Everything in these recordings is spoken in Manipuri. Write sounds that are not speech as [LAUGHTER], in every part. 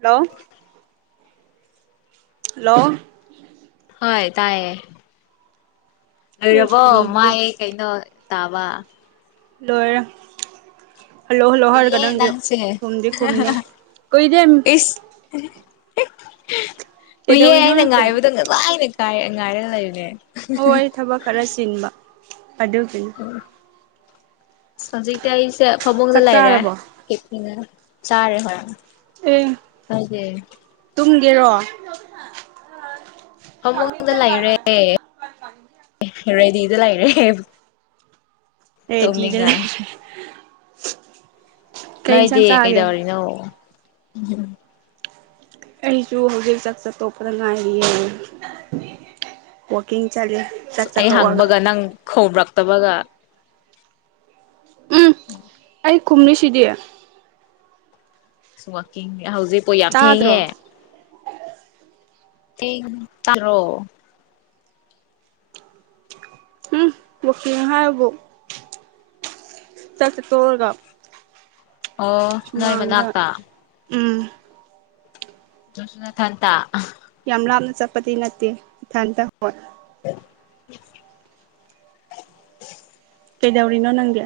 ꯍꯜꯂꯣ ꯍꯜꯂꯣ ꯍꯣꯏ ꯇꯥꯏꯌꯦ ꯑꯦ ꯂꯣꯏꯔꯕꯣ ꯈꯨꯝꯗꯤꯌꯦ ꯃꯥꯏ ꯀꯩꯅꯣ ꯇꯥꯕ ꯂꯣꯏꯔꯦ ꯍꯜꯂꯣ ꯍꯜꯂꯣ ꯍꯥꯔꯒ ꯀꯨꯏꯌꯦ ꯅꯪꯗꯤ ꯅꯪꯁꯦ ꯈꯨꯝꯗꯤ ꯈꯨꯝꯗꯦ ꯀꯨꯏꯗꯦ ꯍꯦꯛ ꯍꯥ ꯀꯨꯏꯌꯦ ꯀꯩꯗꯧꯔꯤꯅꯣ ꯑꯩꯅ ꯅꯪꯗꯤ ꯉꯥꯏꯕꯗꯣ ꯉꯁꯥꯏꯅ ꯉꯥꯢ ꯉꯥꯏꯔꯒ ꯂꯩꯕꯅꯦ ꯍꯣꯏ ꯊꯕꯛ ꯈꯔ ꯆꯤꯟꯕ ꯑꯗꯨꯒꯤꯅꯤ ꯍꯧꯖꯤꯛꯇꯤ ꯑꯩꯁꯦ ꯐꯃꯨꯡꯗ ꯆꯥꯛ ꯂꯩꯔꯦ ꯆꯥꯔꯕꯣ ꯆꯥꯔꯦ ꯍꯣꯏ ꯀꯥꯢꯗꯦ ꯇꯦꯔꯣ ꯐꯃꯨꯡꯗ ꯂꯩꯔꯦ ꯔꯦꯗꯤꯗ ꯂꯩꯔꯦ ꯍꯦ ꯔꯦꯗꯤꯗ ꯂꯩ ꯍꯦꯍꯦ ꯅꯣꯏꯗꯤ ꯀꯩ ꯗꯧꯔꯤꯅꯣ ꯑꯩꯁꯨ ꯍꯧꯖꯤꯛ ꯆꯥꯛ ꯆꯥꯇꯣꯛꯄꯗ ꯉꯥꯏꯔꯤꯌꯦ ꯋꯥꯀꯤꯡ ꯑꯁ ꯑꯩ ꯍꯪꯕꯒ ꯅꯪ ꯈꯨꯝꯔꯛꯇꯕꯒ ꯎꯝ ꯑꯩ ꯈꯨꯝꯃꯤꯁꯤꯗꯤ ꯑꯁ ꯋꯥꯀꯤꯡ ꯍꯧꯖꯤꯛ ꯀꯣ ꯌꯥꯝ ꯇꯥꯗ꯭ꯔꯣ ꯊꯦꯡꯉꯦ ꯊꯦꯡ ꯇꯥꯗꯔꯣ ꯃꯨꯛꯇꯤꯅ ꯍꯥꯏꯕꯕꯨ ꯆꯥꯛ ꯆꯥ ꯇꯣꯛꯂꯒ ꯑꯣ ꯅꯣꯏ ꯃꯅꯥꯛꯇ ꯎꯝ ꯑꯗꯨꯁꯨ ꯅꯊꯟꯇ ꯌꯥꯝ ꯂꯥꯞꯅ ꯆꯠꯄꯗꯤ ꯅꯠꯇꯦ ꯏꯊꯟꯇ ꯍꯣꯏ [INAUDIBLE] [INAUDIBLE] ꯀꯩꯗꯧꯔꯤꯅꯣ ꯅꯪꯗꯤ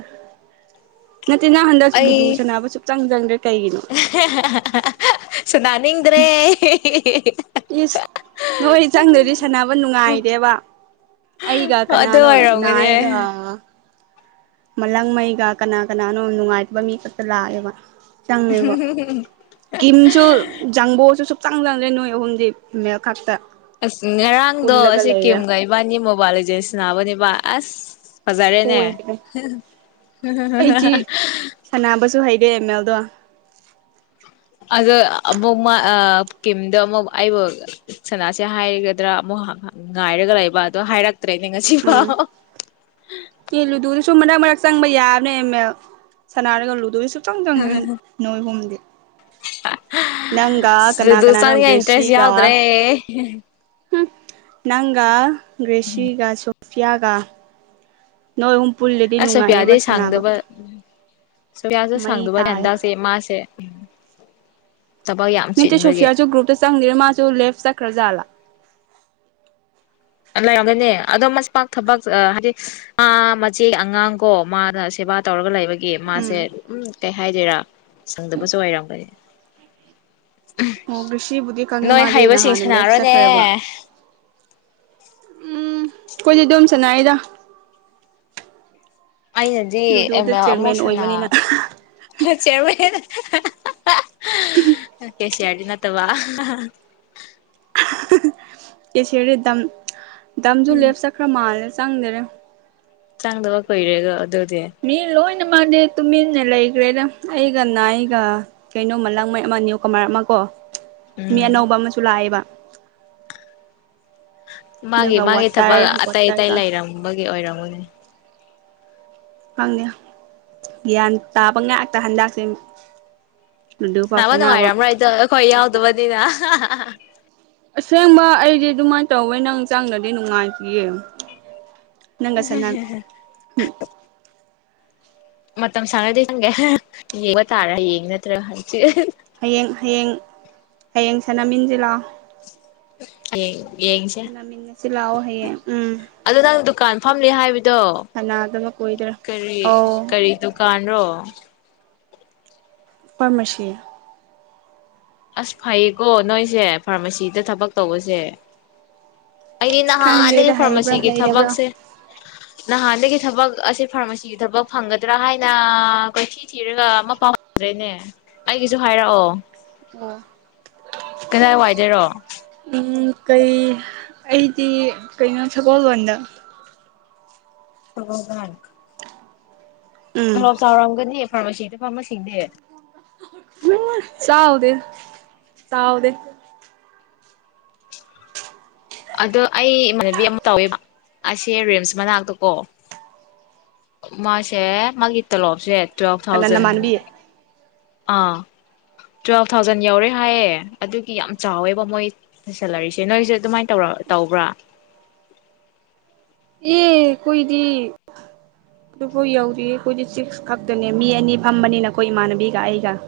ꯅꯠꯇꯦ ꯅꯪ ꯍꯟꯗꯛ ꯑꯩ ꯂꯨꯗꯨ ꯁꯥꯟꯅꯕ ꯁꯨꯞꯆꯪ ꯆꯪꯗ꯭ꯔꯦ ꯀꯩꯒꯤꯅꯣ ꯁꯅꯥꯅꯤꯡꯗ꯭ꯔꯦ ꯏꯁ ꯅꯣꯏ ꯆꯪꯗ꯭ꯔꯗꯤ ꯁꯥꯟꯅꯕ ꯅꯨꯡꯉꯥꯏꯇꯦꯕ ꯑꯩꯒ ꯑꯗꯨ ꯀꯅꯅꯣ ꯑꯣꯏꯔꯝꯒꯅꯦ ꯅꯥꯏꯒ ꯃꯂꯪꯃꯩꯒ ꯀꯅꯥ ꯀꯅꯥꯅꯣ ꯅꯨꯡꯉꯥꯏꯇꯕ ꯃꯤ ꯈꯛꯇ ꯂꯥꯛꯑꯦꯕ ꯆꯪꯉꯦꯕꯣ ꯀꯤꯝꯁꯨ ꯖꯪꯕꯣꯁꯨ ꯁꯨꯛ ꯆꯪꯗꯕꯅꯦ ꯅꯣꯏ ꯑꯍꯨꯝꯗꯤ ꯃꯦꯜ ꯈꯛꯇ ꯑꯁ ꯉꯔꯥꯡꯗꯣ ꯄꯨꯜꯂꯒ ꯂꯩꯔꯦ ꯁꯤꯀꯤꯝꯒ ꯏꯕꯥꯅꯤ ꯃꯣꯕꯥꯏꯜ ꯂꯤꯖꯦꯟ ꯁꯅꯕꯅꯦꯕ ꯑꯁ ꯐꯖꯔꯦꯅꯦ ꯁꯣꯏꯗ꯭ꯔꯦ ꯒꯦꯃꯦꯜꯗꯣ ꯑꯗꯣ ꯑꯃꯨꯛ ꯃꯥ ꯑ ꯀꯤꯝꯗꯣ ꯑꯃꯨꯛ ꯑꯩꯕꯨ ꯁꯅꯥꯁꯦ ꯍꯥꯏꯒꯗ꯭ꯔꯥ ꯑꯃꯨꯛ ꯉꯥꯏꯔꯒ ꯂꯩꯕ ꯑꯗꯣ ꯍꯥꯏꯔꯛꯇ꯭ꯔꯦꯅꯦ ꯉꯁꯤ ꯎꯝ ꯐꯥꯎ ꯑꯦ ꯂꯨꯗꯨꯗꯨꯁꯨ ꯃꯔꯛ ꯃꯔꯛ ꯆꯪꯕ ꯌꯥꯕꯅꯦ ꯃꯦꯜ ꯁꯅꯔꯒ ꯂꯨꯗꯨꯁꯨ ꯆꯪꯗꯕꯅꯦ ꯅꯣꯏ ꯑꯍꯨꯝꯗꯤ ꯅꯪꯒ ꯀꯅꯥ ꯂꯨꯗꯨ ꯀꯅꯥꯅꯣ ꯆꯪꯅꯤꯉꯥꯢ ꯏꯟꯇ꯭ꯔꯦꯁ ꯒ꯭ꯔꯦꯁꯤꯒ ꯌꯥꯎꯗ꯭ꯔꯦ ꯍꯨꯝ ꯅꯪꯒ ꯒ꯭ꯔꯦꯁꯤꯒ ꯁꯣꯐꯤꯌꯥꯒ ꯅꯣꯏ ꯍꯨꯝ ꯑꯁ ꯁꯣꯐꯤꯌꯥꯗꯤ ꯁꯥꯡꯗꯕ ꯁꯣꯐꯤꯌꯥꯁꯨ ꯃꯩ ꯁꯥꯡꯗꯕꯅꯦ ꯇꯥꯏꯌꯦ ꯍꯟꯗꯛꯖꯦ ꯃꯥꯁꯦ ꯊꯕꯛ ꯌꯥꯝ ꯅꯠꯇꯦ ꯆꯤꯟꯕꯒꯤ ꯁꯣꯐꯤꯌꯥꯁꯨ ꯒ꯭ꯔꯨꯞꯇ ꯆꯪꯗꯦ ꯃꯥꯁꯨ ꯂꯦꯐ ꯆꯠꯈ꯭ꯔꯥ ꯖꯥꯠꯂꯥ ꯂꯩꯔꯝꯒꯅꯦ ꯑꯗꯣ ꯃꯁꯥ ꯊꯕꯛ ꯍꯥꯏꯗꯤ ꯃꯥ ꯃꯆꯦ ꯑꯉꯥꯡ ꯀꯣ ꯃꯥꯅ ꯁꯦꯕꯥ ꯇꯧꯔ ꯇꯧꯔꯒ ꯂꯩꯕꯒꯤ ꯃꯥꯁꯦ ꯎꯝ ꯑꯗꯨꯝ ꯀꯩ ꯍꯥꯏꯗꯣꯏꯔꯥ ꯁꯪꯗꯕꯁꯨ ꯑꯣꯏꯔꯝꯒꯅꯤ ꯑꯣ ꯒ꯭ꯔꯦꯁꯤꯕꯨꯗꯤ ꯈꯪꯉꯦ ꯅꯣꯏ ꯃꯥꯗꯤ ꯍꯩꯕꯁꯤꯡ ꯅꯍꯥꯟꯅ ꯂꯦꯞ ꯆꯠꯈ꯭ꯔꯦꯕ ꯁꯥꯟꯅꯔꯣꯅꯦ ꯎꯝ ꯑꯈꯣꯏꯗꯤ ꯑꯗꯨꯝ ꯁꯅꯥꯏꯌꯦꯗ ꯑꯩꯅꯗꯤ ꯑꯦꯝ ꯑꯦꯜ ꯑꯃꯨꯛ ꯁꯅꯥ ꯑꯣꯏꯕꯅꯤꯅ ꯆꯤꯔꯃꯦꯟ ꯒꯦꯁꯤꯌꯔꯗꯤ ꯅꯠꯇ ꯕ ꯀꯦꯁꯤꯌꯔꯗꯤ ꯇꯝ ꯗꯝꯁꯨ ꯂꯦꯞ ꯆꯠꯈ꯭ꯔ ꯃꯥꯜꯂꯦ ꯆꯪꯗꯔꯦ ꯆꯪꯗꯕ ꯀꯨꯏꯔꯦꯀꯣ ꯑꯗꯨ ꯃꯤ ꯂꯣꯏ ꯅ ꯃꯥꯛꯇꯤ ꯇꯨꯃꯤꯟꯅ ꯂꯩꯈ꯭ꯔꯦꯗ ꯑꯩꯒ ꯅꯥꯢꯒ ꯀꯩꯅꯣꯃ ꯂꯪꯃꯩ ꯑꯃ ꯅꯤꯌꯨ ꯀꯃꯔ ꯑꯃ ꯀꯣ ꯃꯤ ꯎꯝ ꯑꯅꯧꯕ ꯑꯃꯁꯨ ꯂꯥꯛꯑꯦꯕ ꯃꯥꯒꯤ ꯑꯗꯨꯒ ꯃꯥꯒꯤ ꯊꯕꯛ ꯋꯥꯇꯔ ꯑꯇꯩ ꯑꯇꯩ ꯋꯥꯇꯔꯒ ꯂꯩꯔꯝꯕꯒꯤ ꯑꯣꯏꯔꯝꯒꯅꯤ ꯈꯪꯅꯦ ꯒ꯭ꯌꯥꯟ ꯇꯥꯕ ꯉꯥꯛꯇ ꯍꯟꯗꯛꯁꯦ ꯂꯨꯗꯨ ꯐꯥꯎ ꯁꯅꯕ ꯁꯥꯟꯅꯕ ꯅꯨꯡꯉꯥꯏꯔꯝꯃꯔꯣꯏꯗꯣ ꯑꯩꯈꯣꯏ ꯆꯪꯗꯦ ꯌꯥꯎꯗꯕꯅꯤꯅ ꯑꯁꯦꯡꯕ ꯑꯩꯗꯤ ꯑꯗꯨꯃꯥꯏꯅ ꯇꯧꯋꯦ ꯅꯪ ꯆꯪꯒ꯭ꯔꯗꯤ ꯅꯨꯡꯉꯥꯏꯇꯤꯌꯦ ꯅꯪꯒꯥ ꯁꯅ ꯎ ꯃꯇꯝ ꯁꯥꯡꯉꯗꯤ ꯆꯪꯒꯦ ꯌꯦꯡꯕ ꯇꯥꯔꯦ ꯍꯌꯦꯡ ꯅꯠꯇ꯭ꯔ ꯍꯪꯆꯤꯠ ꯍꯌꯦꯡ ꯍꯌꯦꯡ ꯍꯌꯦꯡ ꯁꯅꯃꯤꯟꯖꯤ ꯂꯥꯎ ꯍꯌꯦꯡ ꯌꯦꯡꯁꯦ ꯁꯅꯃꯤꯅꯁꯤ ꯂꯥꯛꯑꯣ ꯍꯌꯦꯡ ꯎꯝ ꯑꯗ ꯅꯪ ꯗꯨꯀꯥꯟ ꯐꯝꯅꯤ ꯍꯥꯏꯕꯗꯣ ꯁꯥꯟꯅꯗꯕ ꯀꯨꯏꯗ꯭ꯔꯦ ꯀꯔꯤ ꯑꯧ ꯀꯔꯤ ꯗꯨꯀꯥꯟꯔꯣ ꯐꯔꯃꯁꯤ ꯑꯁ ꯐꯩꯌꯦꯀꯣ ꯅꯣꯏꯁꯦ ꯐꯥꯔꯃꯥꯁꯤꯗ ꯊꯕꯛ ꯇꯧꯕꯁꯦ ꯑꯩꯗꯤ ꯑꯁ ꯅꯍꯥꯟꯗꯒꯤ ꯈꯪꯗꯦꯗ ꯍꯩꯕ꯭ꯔꯥ ꯐꯥꯔꯃꯥꯁꯤꯒꯤ ꯍꯩꯇꯕ꯭ꯔꯥ ꯊꯕꯛꯁꯦ ꯅꯍꯥꯟꯗꯒꯤ ꯊꯕꯛ ꯑꯁꯦ ꯐꯥꯔꯃꯥꯁꯤꯒꯤ ꯊꯕꯛ ꯐꯪꯒꯗ꯭ꯔꯥ ꯍꯥꯏꯅ ꯀꯣꯏꯊꯤ ꯊꯤꯔꯒ ꯑꯃ ꯄꯥꯎ ꯐꯪꯗ꯭ꯔꯦꯅꯦ ꯑꯩꯒꯤꯁꯨ ꯍꯥꯏꯔꯛꯑꯣ ꯑꯣ ꯀꯗꯥꯏ ꯋꯥꯏꯗꯔꯣ ꯎ ꯀꯩ ꯑꯩꯗꯤ ꯀꯩꯅꯣ ꯁꯒꯣꯜꯕꯟꯗ ꯁꯒꯣꯟꯕꯟ ꯎꯝ ꯇꯣꯂꯣꯞ ꯆꯥꯎꯔꯝꯒꯅꯤ ꯐꯥꯔꯃꯥꯁꯤꯗ ꯐꯝꯕꯁꯤꯡꯗꯤ ꯆꯥꯎꯗꯦ ꯆꯥꯎꯗꯦ ꯑꯗꯣ ꯑꯩ ꯏꯃꯥꯟꯅꯕꯤ ꯑꯃ ꯇꯧꯋꯦꯕ ꯑꯁꯦ ꯔꯤꯝꯁ ꯃꯅꯥꯛꯇ ꯀꯣ ꯃꯥꯁꯦ ꯃꯥꯒꯤ ꯇꯂꯣꯞꯁꯦ ꯇꯨꯋꯦꯜꯞ ꯀꯅꯥ ꯊꯥꯎꯖꯟ ꯅꯃꯥꯟꯅꯕꯤ ꯑꯦ ꯑꯥ ꯇꯨꯋꯦꯜꯐ ꯊꯥꯎꯖꯟ ꯌꯧꯔꯦ ꯍꯥꯏꯌꯦ ꯑꯗꯨꯒꯤ ꯌꯥꯝ ꯆꯥꯎꯋꯦꯕ ꯃꯣꯏ ꯁꯦꯂꯔꯤꯁꯦ ꯅꯣꯏꯁꯦ ꯑꯗꯨꯃꯥꯏꯅ ꯇꯧꯔꯝ ꯇꯧꯕ꯭ꯔꯥ ꯑꯦ ꯑꯈꯣꯏꯗꯤ ꯑꯗꯨꯕꯨ ꯌꯧꯗꯤꯌꯦ ꯑꯩꯈꯣꯏꯗꯤ ꯁꯤꯛꯁ ꯈꯛꯇꯅꯦ ꯃꯤ ꯑꯅꯤ ꯐꯝꯕꯅꯤꯅ ꯑꯩꯈꯣꯏ ꯏꯃꯥꯟꯅꯕꯤꯒ ꯑꯩꯒ [INAUDIBLE]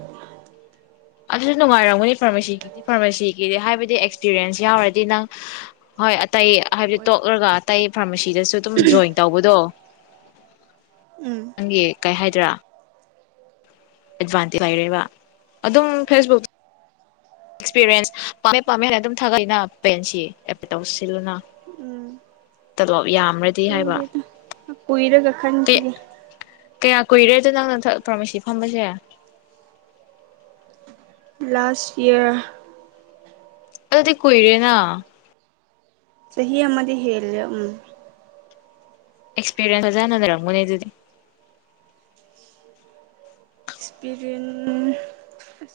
ꯑꯗꯨꯁꯨ ꯅꯨꯡꯉꯥꯏꯔꯝꯒꯅꯤ ꯐꯥꯔꯃꯥꯁꯤꯒꯤꯗꯤ ꯐꯥꯔꯃꯥꯁꯤꯒꯤꯗꯤ ꯍꯥꯏꯕꯗꯤ ꯑꯦꯛꯁꯄꯤꯔꯤꯌꯦꯟꯁ ꯌꯥꯎꯔꯗꯤ ꯅꯪ ꯍꯣꯏ ꯑꯇꯩ ꯍꯥꯏꯕꯗꯤ ꯍꯣꯏ ꯇꯣꯛꯂꯒ ꯑꯇꯩ ꯐꯥꯔꯃꯥꯁꯤꯗꯁꯨ ꯑꯗꯨꯝ ꯖꯣꯏꯟ ꯇꯧꯕꯗꯣ [INAUDIBLE] ꯎꯝ ꯅꯪꯒꯤ ꯀꯩ ꯍꯥꯏꯗ꯭ꯔꯥ ꯑꯦꯗꯚꯥꯟꯇꯤ ꯂꯩꯔꯦꯕ ꯑꯗꯨꯝ ꯐꯦꯁꯕꯨꯛ ꯑꯦꯛꯁꯄꯤꯔꯤꯌꯦꯟꯁ ꯄꯥꯝꯃꯦ ꯄꯥꯝꯃꯦ ꯍꯥꯏꯅ ꯑꯗꯨꯝ ꯊꯥꯒꯠꯂꯤꯅ ꯄꯦꯟꯁꯤ ꯑꯦꯄꯤ ꯇꯧꯁꯤꯜꯅ ꯎꯝ ꯇꯂꯣꯞ ꯌꯥꯝꯔꯗꯤ ꯍꯥꯏꯕ ꯀꯨꯢꯔꯒ ꯈꯟꯈꯤꯒꯦ ꯀꯌꯥ ꯀꯨꯏꯔꯦꯗꯣ ꯅꯪꯅ ꯐꯥꯔꯃꯤꯁꯤ ꯐꯝꯕꯁꯦ ꯂꯥꯁ ꯏꯌꯔ ꯑꯗꯨꯗꯤ ꯀꯨꯏꯔꯦꯅ ꯆꯍꯤ ꯑꯃꯗꯤ ꯍꯦꯜꯂꯦ ꯎꯝ ꯑꯦꯛꯁꯄꯤꯔꯤꯌꯦꯟꯁ ꯐꯖꯅ ꯂꯩꯔꯝꯒꯅꯤ ꯑꯗꯨꯗꯤ ꯑꯦꯛꯁꯄꯤꯔꯤꯟ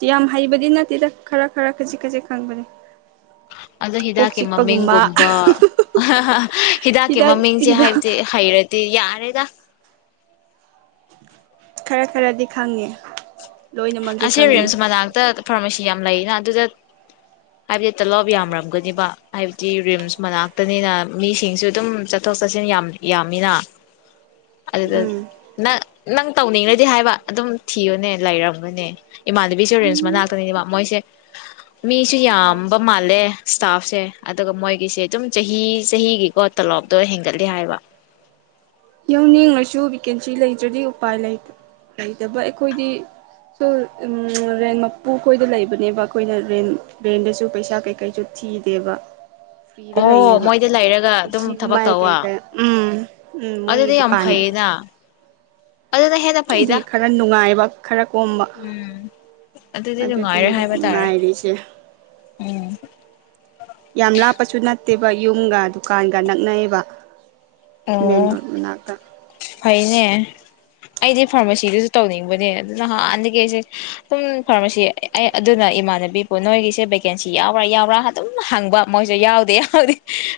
ꯌꯥꯝ ꯍꯩꯕꯗꯤ ꯅꯠꯇꯦꯗ ꯈꯔ ꯈꯔ ꯈꯖꯤꯛ ꯈꯖꯤꯛ ꯈꯪꯕꯅꯦ ꯑꯗꯣ ꯀꯣꯛ ꯍꯤꯗꯥꯛꯀꯤ ꯆꯤꯛꯄꯒꯨꯝꯕ ꯃꯃꯤꯡꯒꯨꯝꯕ [UNINTELLIGIBLE] ꯍꯤꯗꯥꯛꯀꯤ ꯍꯤꯗꯥꯛ ꯃꯃꯤꯡꯁꯦ ꯍꯤꯗꯥꯛ ꯍꯥꯏꯕꯗꯤ ꯍꯩꯔ ꯗꯤ ꯌꯥꯔꯦꯗ ꯈꯔ ꯈꯔꯗꯤ ꯈꯪꯉꯦ ꯂꯣꯏꯅꯃꯛꯇꯤ ꯑꯁꯤ ꯈꯪꯗꯦ ꯔꯤꯜꯁ ꯃꯅꯥꯛꯇ ꯐꯥꯔꯃꯥꯁꯤ ꯌꯥꯝ ꯂꯩꯅ ꯑꯗꯨꯗ ꯍꯥꯏꯕꯗꯤ ꯇꯂꯣꯞ ꯌꯥꯝꯔꯝꯒꯅꯤꯕ ꯍꯥꯏꯕꯗꯤ ꯔꯤꯝꯁ ꯃꯅꯥꯛꯇꯅꯤꯅ ꯃꯤꯁꯤꯡꯁꯨ ꯑꯗꯨꯝ ꯆ ꯊꯣꯛ ꯆꯠꯁꯤꯟ ꯌꯥꯝ ꯌꯥꯝꯃꯤꯅ ꯑꯗꯨꯗ ꯎꯝ ꯅꯪ ꯅꯪ ꯇꯧꯅꯤꯡꯔꯗꯤ ꯍꯥꯏꯕ ꯑꯗꯨꯝ ꯊꯤꯌꯨꯅꯦ ꯂꯩꯔꯝ ꯅꯦ ꯏꯃꯥꯟꯅꯕꯤꯁꯨ ꯔꯤꯝꯁ ꯃꯅꯥꯥꯛꯇꯅꯤꯕ ꯃꯣꯏꯁꯦ ꯃꯤꯁꯨ ꯑꯣ ꯌꯥꯝꯕ ꯃꯥꯜꯂꯦ ꯁ꯭ꯇꯥꯐꯁꯦ ꯑꯗꯨꯒ ꯃꯣꯏꯒꯤꯁꯦ ꯑꯗꯨꯝ ꯆꯍꯤ ꯆꯍꯤꯒꯤꯀꯣ ꯇꯞ ꯂꯣꯞꯇꯣ ꯍꯦꯟꯒꯠꯂꯤ ꯍꯥꯏꯕ [INAUDIBLE] ꯌꯥꯎꯅꯤꯡꯂꯁꯨ ꯚꯦꯀꯦꯟꯁꯤ ꯂꯩꯇ꯭ꯔꯗꯤ ꯎꯄꯥꯏ ꯂꯩꯇ ꯂꯩꯇꯕ ꯑꯩꯈꯣꯏꯗꯤ ꯁꯨꯝ ꯎꯝ ꯔꯦꯟ ꯃꯄꯨ ꯈꯣꯢꯗꯨ ꯂꯩꯕꯅꯦꯕ ꯑꯩꯈꯣꯏꯅ ꯔꯦꯟ ꯔꯦꯟꯗꯁꯨ ꯄꯩꯁꯥ ꯀꯩꯀꯩꯁꯨ ꯊꯤꯗꯦꯕ ꯐ꯭ꯔꯤꯗ ꯑꯣ ꯂꯩꯌꯦꯕ ꯃꯣꯏꯗ ꯂꯩꯔꯒ ꯑꯗꯨꯝ ꯏꯁꯤꯡ ꯊꯕꯛ ꯃꯩ ꯇꯧꯋ ꯀꯩꯀ ꯎꯝ ꯎꯝ ꯃꯣꯏꯒꯤ ꯑꯗꯨꯗꯤ ꯌꯥꯝ ꯗꯨꯀꯥꯟ ꯐꯩꯌꯦꯅ ꯑꯗꯨꯅ ꯍꯦꯟꯅ ꯐꯩꯗ ꯑꯗꯨꯒꯤ ꯈꯔ ꯅꯨꯡꯉꯥꯏꯕ ꯈꯔ ꯀꯣꯝꯕ ꯎꯝ ꯑꯗꯨꯗꯤ ꯅꯨꯡꯉꯥꯏꯔꯦ ꯑꯗꯨꯗꯨꯅꯤꯗ ꯍꯥꯏꯕ ꯇꯥꯔꯦ ꯅꯨꯡꯉꯥꯏꯔꯤꯁꯦ ꯎꯝ ꯌꯥꯝ ꯂꯥꯞꯄꯁꯨ ꯅꯠꯇꯦꯕ ꯌꯨꯝꯒ ꯗꯨꯀꯥꯟꯒ ꯅꯛꯅꯩꯌꯦꯕ ꯃꯦꯟ ꯑꯣ ꯔꯣꯗ ꯃꯅꯥꯛꯇ ꯐꯩꯅꯦ ꯑꯩꯗꯤ ꯐꯥꯔꯃꯥꯁꯤꯗꯁꯨ ꯇꯧꯅꯤꯡꯕꯅꯦ ꯑꯗꯨ ꯍꯥꯟꯅꯗꯒꯤ ꯑꯩꯁꯦ ꯁꯨꯝ ꯐꯥꯔꯃꯥꯁꯤ ꯑꯩ ꯑꯗꯨꯅ ꯏꯃꯥꯟꯅꯕꯤꯕꯨꯨ ꯅꯣꯏꯒꯤꯁꯦ ꯚꯦꯀꯦꯟꯁꯤ ꯌꯥꯎꯕ꯭ꯔꯥ ꯌꯥꯎꯕ꯭ꯔꯥ ꯑꯗꯨꯝ ꯍꯪꯕ ꯃꯣꯏꯁꯨ ꯌꯥꯎꯗꯦ ꯌꯥꯎꯗꯦ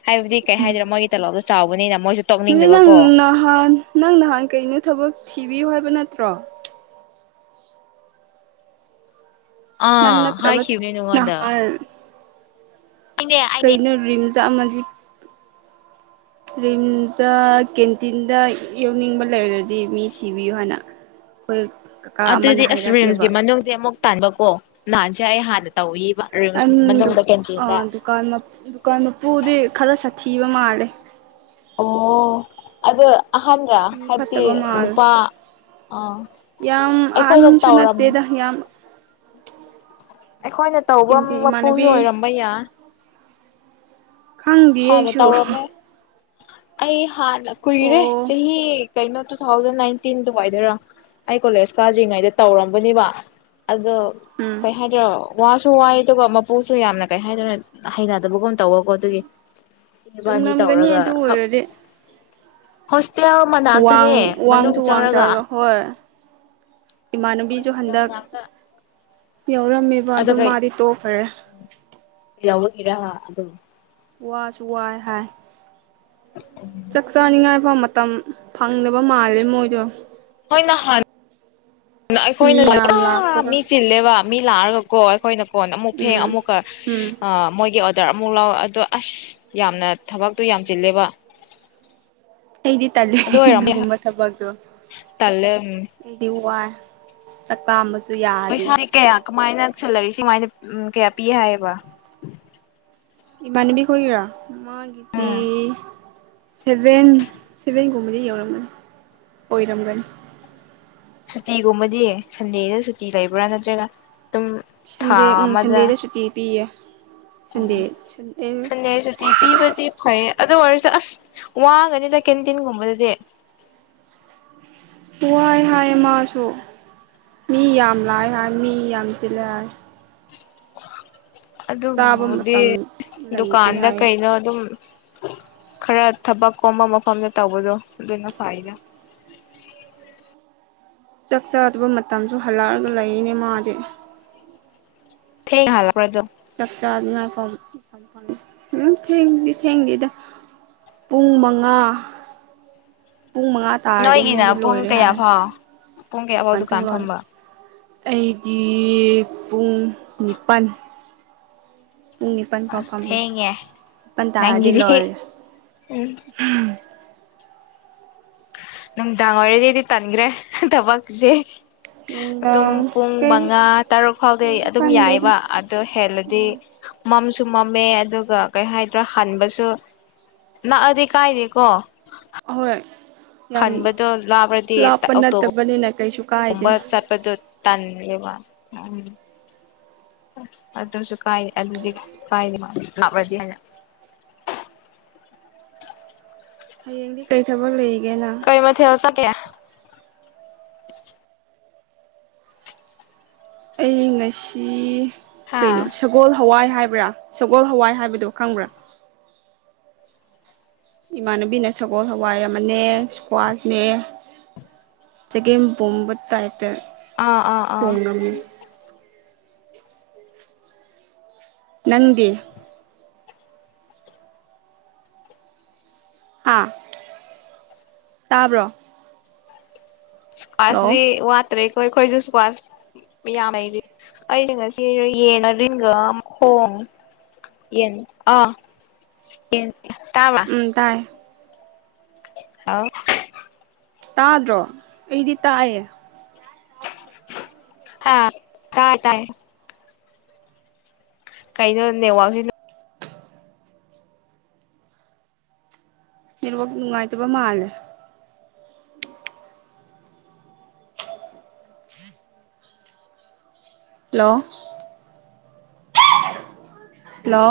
ꯍꯥꯏꯕꯗꯤ ꯀꯩ ꯍꯥꯏꯗꯣꯢꯔ ꯃꯣꯢꯒꯤ ꯇꯂꯣꯞꯇꯣ ꯆꯥꯎꯕꯅꯤꯅ ꯃꯣꯏꯁꯨ ꯑꯗꯨ ꯅꯪ ꯇꯣꯛꯅꯤꯡꯗꯕꯀꯣ ꯅꯍꯥꯟ ꯅꯪ ꯅꯍꯥꯟ ꯀꯩꯅꯣ ꯊꯕꯛ ꯊꯤꯕꯤꯌꯨ ꯍꯥꯏꯕ ꯅꯠꯇ꯭ꯔꯣ ꯅꯪ ꯑꯥ ꯅꯠꯇ꯭ꯔꯕ ꯍꯥꯏꯈꯤꯕꯅꯦ ꯅꯪꯉꯣꯟꯗ ꯅꯍꯥꯟ ꯀꯩꯅꯣ ꯔꯤꯝꯁꯇ ꯑꯃꯗꯤ ꯔꯤꯝꯁꯇ ꯀꯦꯟꯇꯤꯟꯗ ꯌꯧꯅꯤꯡꯕ ꯂꯩꯔꯗꯤ ꯃꯤ ꯊꯤꯕꯤꯌꯨ ꯍꯥꯏꯅ ꯍꯣꯏ ꯑꯗꯨꯗꯤ ꯑꯁ ꯔꯤꯝꯁꯀꯤ ꯃꯅꯨꯡꯗꯤ ꯑꯃꯨꯛ ꯇꯥꯟꯕꯀꯣ ꯅꯍꯥꯟꯁꯦ ꯑꯩ ꯍꯥꯟꯅ ꯇꯧꯏ ꯑꯟ ꯗꯨ ꯑꯥ ꯗꯨꯀꯥꯟ ꯃꯠ ꯗꯨꯀꯥꯟ ꯃꯄꯨꯗꯤ ꯈꯔ ꯁꯥꯊꯤꯕ ꯃꯥꯜ ꯂꯦ ꯑꯣ ꯑꯗꯨ ꯑꯍꯟꯔ ꯃꯤ ꯍꯥꯏꯕꯗꯤ ꯐꯠꯇꯕ ꯃꯥꯜꯂꯦ ꯅꯨꯄꯥ ꯑꯥ ꯌꯥꯝ ꯑꯩꯈꯣꯏꯗ ꯑꯍꯟꯁꯨ ꯇꯧꯔꯝ ꯅꯠꯇꯦꯗ ꯌꯥꯝ ꯑꯩꯈꯣꯏꯅ ꯇꯧꯕ ꯀꯤꯟꯇꯤ ꯃꯄꯨꯁꯨ ꯏꯃꯥꯟꯅꯕꯤ ꯑꯣꯏꯔꯝꯕ ꯌꯥꯏ ꯈꯪꯗꯤꯌꯦ ꯍꯥꯟꯅ ꯑꯩꯁꯨ ꯇꯧꯔꯝꯃꯦ ꯑꯩ ꯍꯥꯟꯅ ꯀꯨꯏꯔꯦ ꯑꯣ ꯆꯍꯤ ꯀꯩꯅꯣ ꯇꯨ ꯊꯥꯎꯖꯟ ꯅꯥꯏꯟꯇꯤꯟꯗꯨꯋꯥꯏꯗꯔ ꯑꯩ ꯀꯣꯂꯦꯖ ꯀꯥꯗ꯭ꯔꯤꯉꯩꯗ ꯇꯧꯔꯝꯕꯅꯦꯕ ꯑꯗꯣ ꯎꯝ ꯀꯩ ꯍꯥꯏꯗꯣꯏꯔꯣ ꯋꯥꯁꯨ ꯋꯥꯏ ꯑꯗꯨꯒ ꯃꯄꯨꯁꯨ ꯌꯥꯝꯅ ꯀꯩ ꯍꯥꯏꯗꯣꯏꯔ ꯍꯩꯅꯗꯕꯒꯨꯝ ꯇꯧꯕꯀꯣ ꯑꯗꯨꯒꯤ ꯏꯕꯥꯟꯅꯤ ꯆꯨꯝꯔꯝꯒꯅꯤ ꯇꯧꯔꯒ ꯑꯗꯨ ꯍꯛ ꯑꯣꯏꯔꯗꯤ ꯍꯣꯁ ꯋꯥꯡ ꯋꯤꯡꯁꯨ ꯋꯥꯡ ꯆꯥꯎꯔꯒ ꯍꯣꯏ ꯏꯃꯥꯟꯅꯕꯤꯁꯨ ꯕꯣꯏꯁ ꯍꯣꯁꯇꯦꯜ ꯍꯟꯗꯛ ꯃꯅꯥꯛꯇ ꯌꯥꯎꯔꯝꯃꯦꯕ ꯑꯗꯨ ꯑꯗꯨꯒ ꯃꯥꯗꯤ ꯇꯣꯛꯈꯔꯦ ꯌꯥꯎꯕꯒꯤꯔꯥ ꯍ ꯑꯗꯨꯝ ꯋꯥꯁꯨ ꯋꯥꯏ ꯍꯥꯏ ꯆꯛꯆꯅꯤꯉꯥꯏ ꯐꯥꯎ ꯃꯠ ꯃꯇꯝ ꯐꯪꯗꯕ ꯃꯥꯜꯂꯦ ꯃꯣꯏꯗꯣ ꯃꯣꯏ ꯅꯍꯥꯟ ꯑꯩꯈꯣꯏꯅ ꯃꯤ ꯆ ꯌꯥꯝ [UNINTELLIGIBLE] ꯂꯥꯛꯄꯒ ꯃꯤ ꯆꯤꯜꯂꯦꯕ ꯃꯤ ꯂꯥꯛꯑꯒꯀꯣ ꯑꯩꯈꯣꯏꯅ ꯀꯣꯟ ꯑꯃꯨꯛ ꯐꯦꯡ ꯎꯝ ꯑꯃꯨꯛꯀ ꯎꯝ ꯑ ꯃꯣꯏꯒꯤ ꯑꯣꯗꯔ ꯑꯃꯨꯛ ꯂꯧ ꯑꯗꯣ ꯑꯁ ꯌꯥꯝꯅ ꯊꯕꯛꯇꯣ ꯌꯥꯝꯅꯆꯤꯜꯂꯦꯕ ꯑꯩꯗꯤ ꯇꯜꯂꯦ ꯑꯗꯨꯒꯨꯝꯕ ꯊꯕꯛꯇꯣ ꯇꯜꯂꯦ ꯎꯝ ꯑꯩꯗꯤ ꯋꯥꯏ ꯆꯠꯀꯥꯝꯕ ꯄꯩꯁꯥꯅꯤ ꯀꯌꯥ ꯀꯃꯥꯏꯅ ꯁꯜꯂꯔꯤ ꯃꯥꯏꯅ ꯎꯝ ꯀꯌꯥ ꯄꯤ ꯍꯥꯏꯕ ꯏꯃꯅꯕꯤ ꯈꯤꯏꯒꯤꯔ ꯃꯒꯤꯗꯤ ꯎꯝ ꯁꯚꯦꯟ ꯁꯚꯦꯟꯒꯨꯝꯕꯗꯤ ꯌꯧꯔꯝꯒꯅꯤ ꯑꯣꯏꯔꯝꯒꯅꯤ ꯁꯨꯇꯤꯒꯨꯝꯕꯗꯤ ꯁꯟꯗꯦꯗ ꯁꯨꯇꯤ ꯂꯩꯕ꯭ꯔꯥ ꯅꯠꯇ꯭ꯔꯒ ꯑꯗꯨꯝ ꯊꯥ ꯁꯟꯗꯦ ꯎꯝ ꯁꯟꯗꯦꯗ ꯁꯨꯇꯤ ꯄꯤꯌꯦ ꯁꯟꯗꯦ ꯑꯦ ꯁꯟꯗꯦꯁꯨꯇꯤ ꯄꯤꯕꯗꯤ ꯐꯩꯌꯦ ꯑꯗꯨ ꯑꯣꯏꯔꯁꯨ ꯑꯁ ꯋꯥꯒꯅꯤꯗ ꯀꯦꯟꯇꯤꯟꯒꯨꯝꯕꯗꯗꯤ ꯋꯥꯏ ꯍꯥꯏ ꯃꯁꯨ ꯃꯤ ꯌꯥꯝ ꯂꯥꯛꯑꯦ ꯍꯥꯏ ꯃꯤ ꯌꯥꯝ ꯆꯤꯜꯂꯦ ꯍꯥꯏ ꯑꯗꯨ ꯆꯥꯕ ꯕꯨꯉꯣꯗꯤ ꯃꯇꯝ ꯂꯩꯇꯦ ꯗꯨꯀꯥꯟꯗ ꯍꯥꯏꯌꯦ ꯀꯩꯗ ꯑꯗꯨꯝ ꯈꯔ ꯊꯕꯛ ꯀꯣꯝꯕ ꯃꯐꯝꯗ ꯇꯧꯕꯗꯣ ꯑꯗꯨꯅ ꯐꯩꯗ [INAUDIBLE] ꯆꯥꯛ ꯆꯥꯗꯕ ꯃꯇꯝꯁꯨ ꯍꯜꯂꯛꯑꯒ ꯂꯩꯅꯦ ꯃꯗꯤ ꯊꯦꯡꯅꯍꯜꯂꯛꯄ꯭ꯔ ꯗꯨ ꯆꯥꯛ ꯆꯥꯗꯅ ꯀꯣ ꯎꯝ ꯊꯦꯡꯗꯤ ꯊꯦꯡꯗꯦꯗ ꯄꯨꯡ ꯃꯉꯥ ꯄꯨꯡ ꯃꯉꯥ ꯇꯥꯔꯗꯤ ꯅꯣꯏꯒꯤꯅ ꯃꯣꯏꯗꯤ ꯄꯨꯡ ꯂꯣꯏꯔꯦ ꯀꯌꯥ ꯍꯥꯏ ꯐꯥꯎ ꯄꯨꯡ ꯀꯌꯥꯐꯥꯎ ꯗꯨꯀꯥꯟ ꯊꯣꯡ ꯂꯣꯟꯂꯦ ꯐꯝꯕ ꯑꯩꯗꯤ ꯄꯨꯡ ꯅꯤꯄꯥꯜ ꯄꯨꯡ ꯅꯤꯄꯥꯜ ꯐꯥꯎ ꯑꯁ ꯐꯝꯅꯤ ꯊꯦꯡꯉꯦ ꯄꯟ ꯇꯥꯔꯗꯤ ꯅꯪꯒꯤꯗꯤ ꯂꯣꯏꯔꯦ ꯎꯝ ꯅꯪ ꯅꯨꯡꯗꯥꯡ ꯑꯣꯏꯔꯗꯤ ꯇꯟꯒ꯭ꯔꯦ ꯇꯕꯛꯁꯤ ꯎꯝ ꯑꯗꯨꯝ ꯄꯨꯡ ꯃꯉꯥ ꯇꯔꯨꯛ ꯐꯥꯎꯗꯤ ꯀꯩꯁꯨ ꯑꯗꯨꯝ ꯈꯟꯗꯦꯗ ꯌꯥꯏꯌꯦꯕ ꯑꯗꯨ ꯍꯦꯜꯂꯗꯤ ꯎꯝ ꯃꯝ ꯇꯨꯝꯃꯝꯃꯦ ꯑꯗꯨꯒ ꯀꯩ ꯍꯥꯏꯗ꯭ꯔꯥ ꯍꯟꯕꯁꯨ ꯅꯛꯑꯗꯤ ꯀꯥꯏꯗꯦꯀꯣ ꯍꯣꯏ ꯈꯟꯕꯗꯣ ꯂꯥꯞꯔꯗꯤ ꯑꯣꯇꯣ ꯅꯠꯇꯕꯅꯤꯅ ꯀꯩꯁꯨ ꯒꯨꯝꯕ ꯀꯥꯏꯗꯦ ꯆꯠꯄꯗꯣ ꯇꯜꯂꯦꯕ ꯎꯝ ꯑꯗꯨꯁꯨ ꯀꯥꯏ ꯑꯗꯨꯗꯤ ꯀꯥꯏ ꯊꯥꯞꯂꯗꯤ ꯍꯥꯏꯅ [INAUDIBLE] ꯍꯌꯦꯡꯒꯤ ꯀꯩ ꯊꯕꯛ ꯂꯩ ꯀꯩ ꯃꯊꯦꯜ ꯆꯥꯀꯦ ꯑꯩ ꯉꯁꯤ ꯀꯩꯅꯣ ꯑꯥ ꯁꯒꯣꯜ ꯍꯋꯥꯏ ꯍꯥꯏꯕ꯭ꯔꯥ ꯁꯒꯣꯜ ꯍꯋꯥꯏ ꯍꯥꯏꯕꯗꯨ ꯈꯪꯕ꯭ꯔꯥ ꯏꯃꯥꯟꯅꯕꯤꯅ ꯁꯒꯣꯜ ꯁꯋꯥꯏ ꯑꯃꯅꯦ ꯁ꯭ꯀ꯭ꯋꯥꯁ ꯃꯦ ꯆꯒꯦꯝ ꯄꯣꯝꯕ ꯇꯥꯏꯞ ꯇ ꯑꯥ ꯑꯥ ꯊꯣꯡ ꯉꯝꯃꯤ ꯅꯪꯗꯤ ꯍꯥꯥ ꯇꯥꯕ꯭ꯔꯣ ꯁ꯭ꯀꯋꯥꯁ ꯍꯜꯂꯣ ꯋꯥꯠꯇꯔꯦ ꯑꯈꯣꯏ ꯈꯣꯏꯁꯨ ꯁ꯭ꯀꯋꯥꯁ ꯃꯌꯥꯝ ꯂꯩꯔꯤ ꯑꯩ ꯉꯁꯤ ꯌꯦꯟ ꯃꯔꯤꯟꯒ ꯃꯈꯣꯡ ꯌꯦꯟ ꯑꯥ ꯌꯦꯟ ꯇꯥꯕ꯭ꯔꯥ ꯎꯝ ꯇꯥꯏ ꯍꯥꯎ ꯇꯥꯗ꯭ꯔꯣ ꯑꯩꯗꯤ ꯇꯥꯏꯌꯦ ꯍꯥ ꯇꯥꯏ ꯇꯥꯏ ꯀꯩꯅꯣ ꯅꯦꯠꯋꯥꯛꯁꯤ ꯅꯦꯠꯋꯥꯛ ꯅꯨꯡꯉꯥꯏꯇꯕ ꯃꯥꯜꯂꯦ ꯍꯜꯂꯣ ꯍꯜꯂꯣ